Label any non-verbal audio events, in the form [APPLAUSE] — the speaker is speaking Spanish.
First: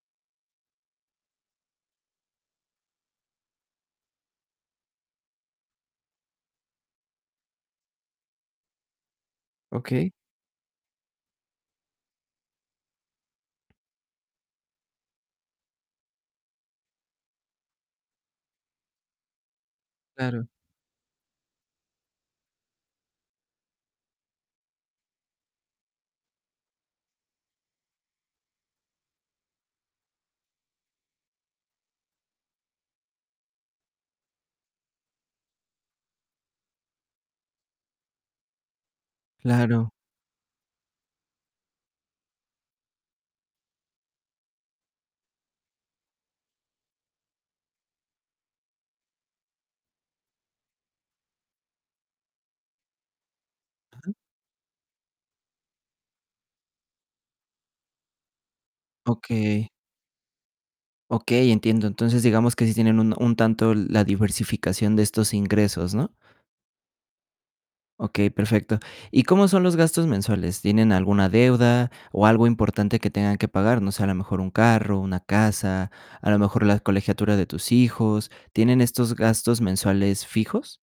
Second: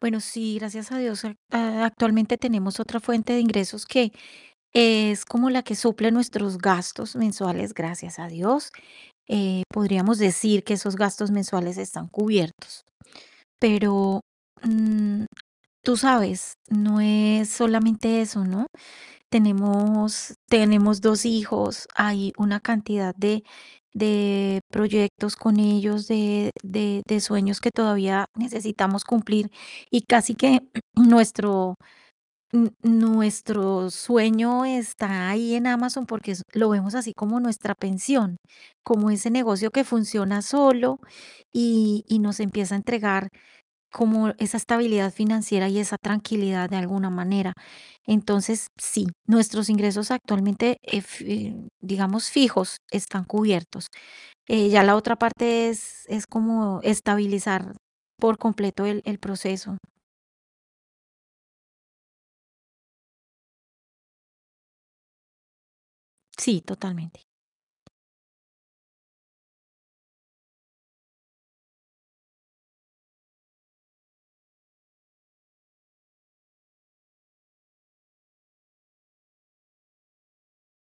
Bueno, sí, gracias a Dios, a a actualmente tenemos otra fuente de ingresos que, es como la que suple nuestros gastos mensuales, gracias a Dios, eh, Okey. podríamos decir que esos gastos mensuales están cubiertos, pero, mm, tú sabes, no es solamente eso, ¿no? Tenemos Claro. tenemos 2 hijos, hay una cantidad de de proyectos con ellos, de de de sueños que todavía necesitamos cumplir, y casi que [CLEARS THROAT] nuestro, n nuestro sueño está ahí en Amazon, porque es lo vemos así como nuestra pensión, como ese negocio que Claro. funciona solo y y nos empieza a entregar como esa estabilidad financiera y esa tranquilidad de alguna manera. Entonces, sí, nuestros ingresos actualmente, ef eh, digamos fijos, están cubiertos, Ajá. eh, ya la otra parte es es como estabilizar por completo el el Okey. proceso. Okey, entiendo. Entonces digamos que sí tienen un un tanto, la diversificación de estos ingresos, ¿no? Sí, totalmente. Okey, perfecto, ¿y cómo son los gastos mensuales? ¿Tienen alguna deuda o algo importante que tengan que pagar? No sé, a lo mejor un carro, una casa, a lo mejor la colegiatura de tus hijos, ¿tienen estos gastos mensuales fijos?